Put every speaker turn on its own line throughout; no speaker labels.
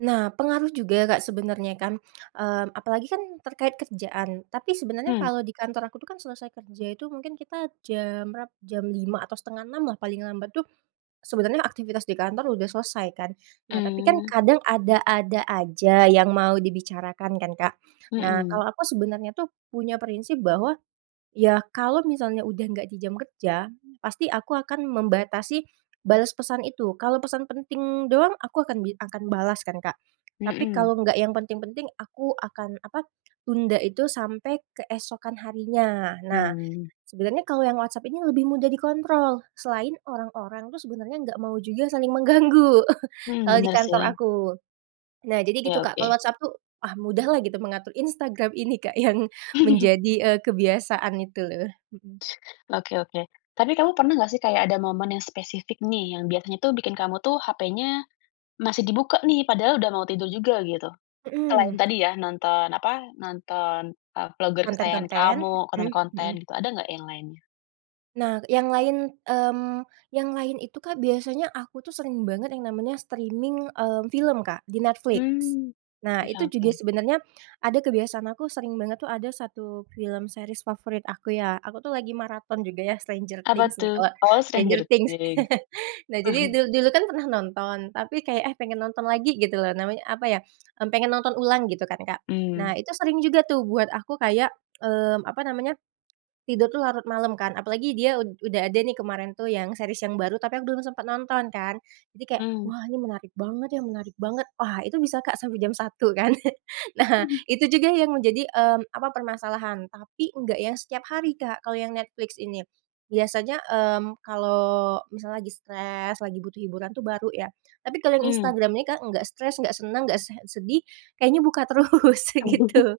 Nah, pengaruh juga Kak sebenarnya kan, mmm, apalagi kan terkait kerjaan. Tapi sebenarnya
Hmm.
kalau di kantor aku tuh kan selesai kerja itu mungkin kita jam berap jam 5 atau setengah 6 lah paling lambat tuh sebenarnya aktivitas di kantor udah selesai, kan. Nah tapi kan,
Mmm.
kadang ada-ada aja yang mau dibicarakan kan, Kak. Nah,
Mhm.
kalau aku sebenarnya tuh punya prinsip bahwa, ya kalau misalnya udah nggak di jam kerja, pasti aku akan membatasi balas pesan itu. Kalau pesan penting doang aku akan akan bi akan balas kan, Kak. Tapi
Mhm.
kalau nggak yang penting-penting aku akan apa, tunda itu sampai keesokan harinya, nah.
Mmm.
Sebenarnya kalau yang WhatsApp ini lebih mudah dikontrol, selain orang-orang tuh sebenarnya nggak mau juga saling mengganggu.
Hmm,
Kalau di
bener
kantor
sih.
aku. Nah jadi gitu,
Iya,
Kak, kalau
oke.
WhatsApp tuh, ah, mudah lah gitu mengatur, Instagram ini Kak yang menjadi, eee, kebiasaan itu. Mhm.
Oke oke. Tapi kamu pernah nggak sih kayak ada momen yang spesifik nih, yang biasanya tuh bikin kamu tuh HP-nya masih dibuka nih, padahal udah mau tidur juga, gitu? Selain
Mhm.
tadi ya, nonton apa, nonton, eee, vlogger kesayangan
Konten-konten,
kamu,
mhm
konten-konten
mhm.
gitu, ada nggak yang lainnya?
Nah, yang lain, mmm, yang lain itu, Kak, biasanya aku tuh sering banget yang namanya streaming, eee, film, Kak, di Netflix.
Hmm,
Nah,
bisa
itu juga
oke.
sebenarnya ada kebiasaan aku sering banget tuh ada satu film series favorit aku ya, aku tuh lagi maraton juga ya Stranger
Apa
Things, nih,
tuh?
eee,
Oh,
Stranger
Stranger
Things.
Things,
Nah, jadi
mhm.
dul dulu kan pernah nonton tapi kayak, eh pengen nonton lagi, gitu loh. Namanya apa ya, pengen nonton ulang gitu kan, Kak. Nah,
Mmm.
itu sering juga tuh buat aku kayak eee, apa namanya, tidur tuh larut malam kan apalagi dia ud udah ada nih kemarin tuh yang series yang baru tapi aku belum sempet nonton, kan. Jadi kayak,
Mmm.
wah ini menarik banget ya, menarik banget. Wah itu bisa, Kak, sampai jam 1 kan. Nah, itu juga yang menjadi, mmm, apa, permasalahan tapi enggak yang setiap hari, Kak, kalau yang Netflix ini. Biasanya, mmm, kalau misalnya lagi stress, lagi butuh hiburan itu baru ya. Tapi kalau yang
Mmm.
Instagram ini, Kak, nggak stress, nggak senang, nggak se sedih, kayaknya buka terus, gitu.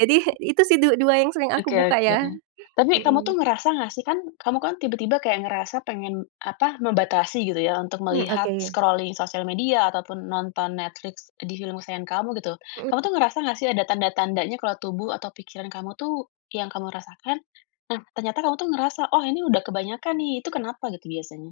Jadi itu sih du dua yang sering aku
Oke
buka
oke.
ya,
Tapi kamu
mhm.
tuh ngerasa nggak sih kan, kamu kan tiba-tiba kayak ngerasa pengen apa, membatasi gitu ya untuk
Mmm,
melihat
oke.
scrolling sosial media ataupun nonton Netflix di film kesayangan kamu, gitu.
Mhm.
Kamu tuh ngerasa nggak sih ada tanda-tandanya kalau tubuh atau pikiran kamu tuh yang kamu rasakan, nah ternyata kamu tuh ngerasa, oh ini udah kebanyakan nih, itu kenapa gitu biasanya?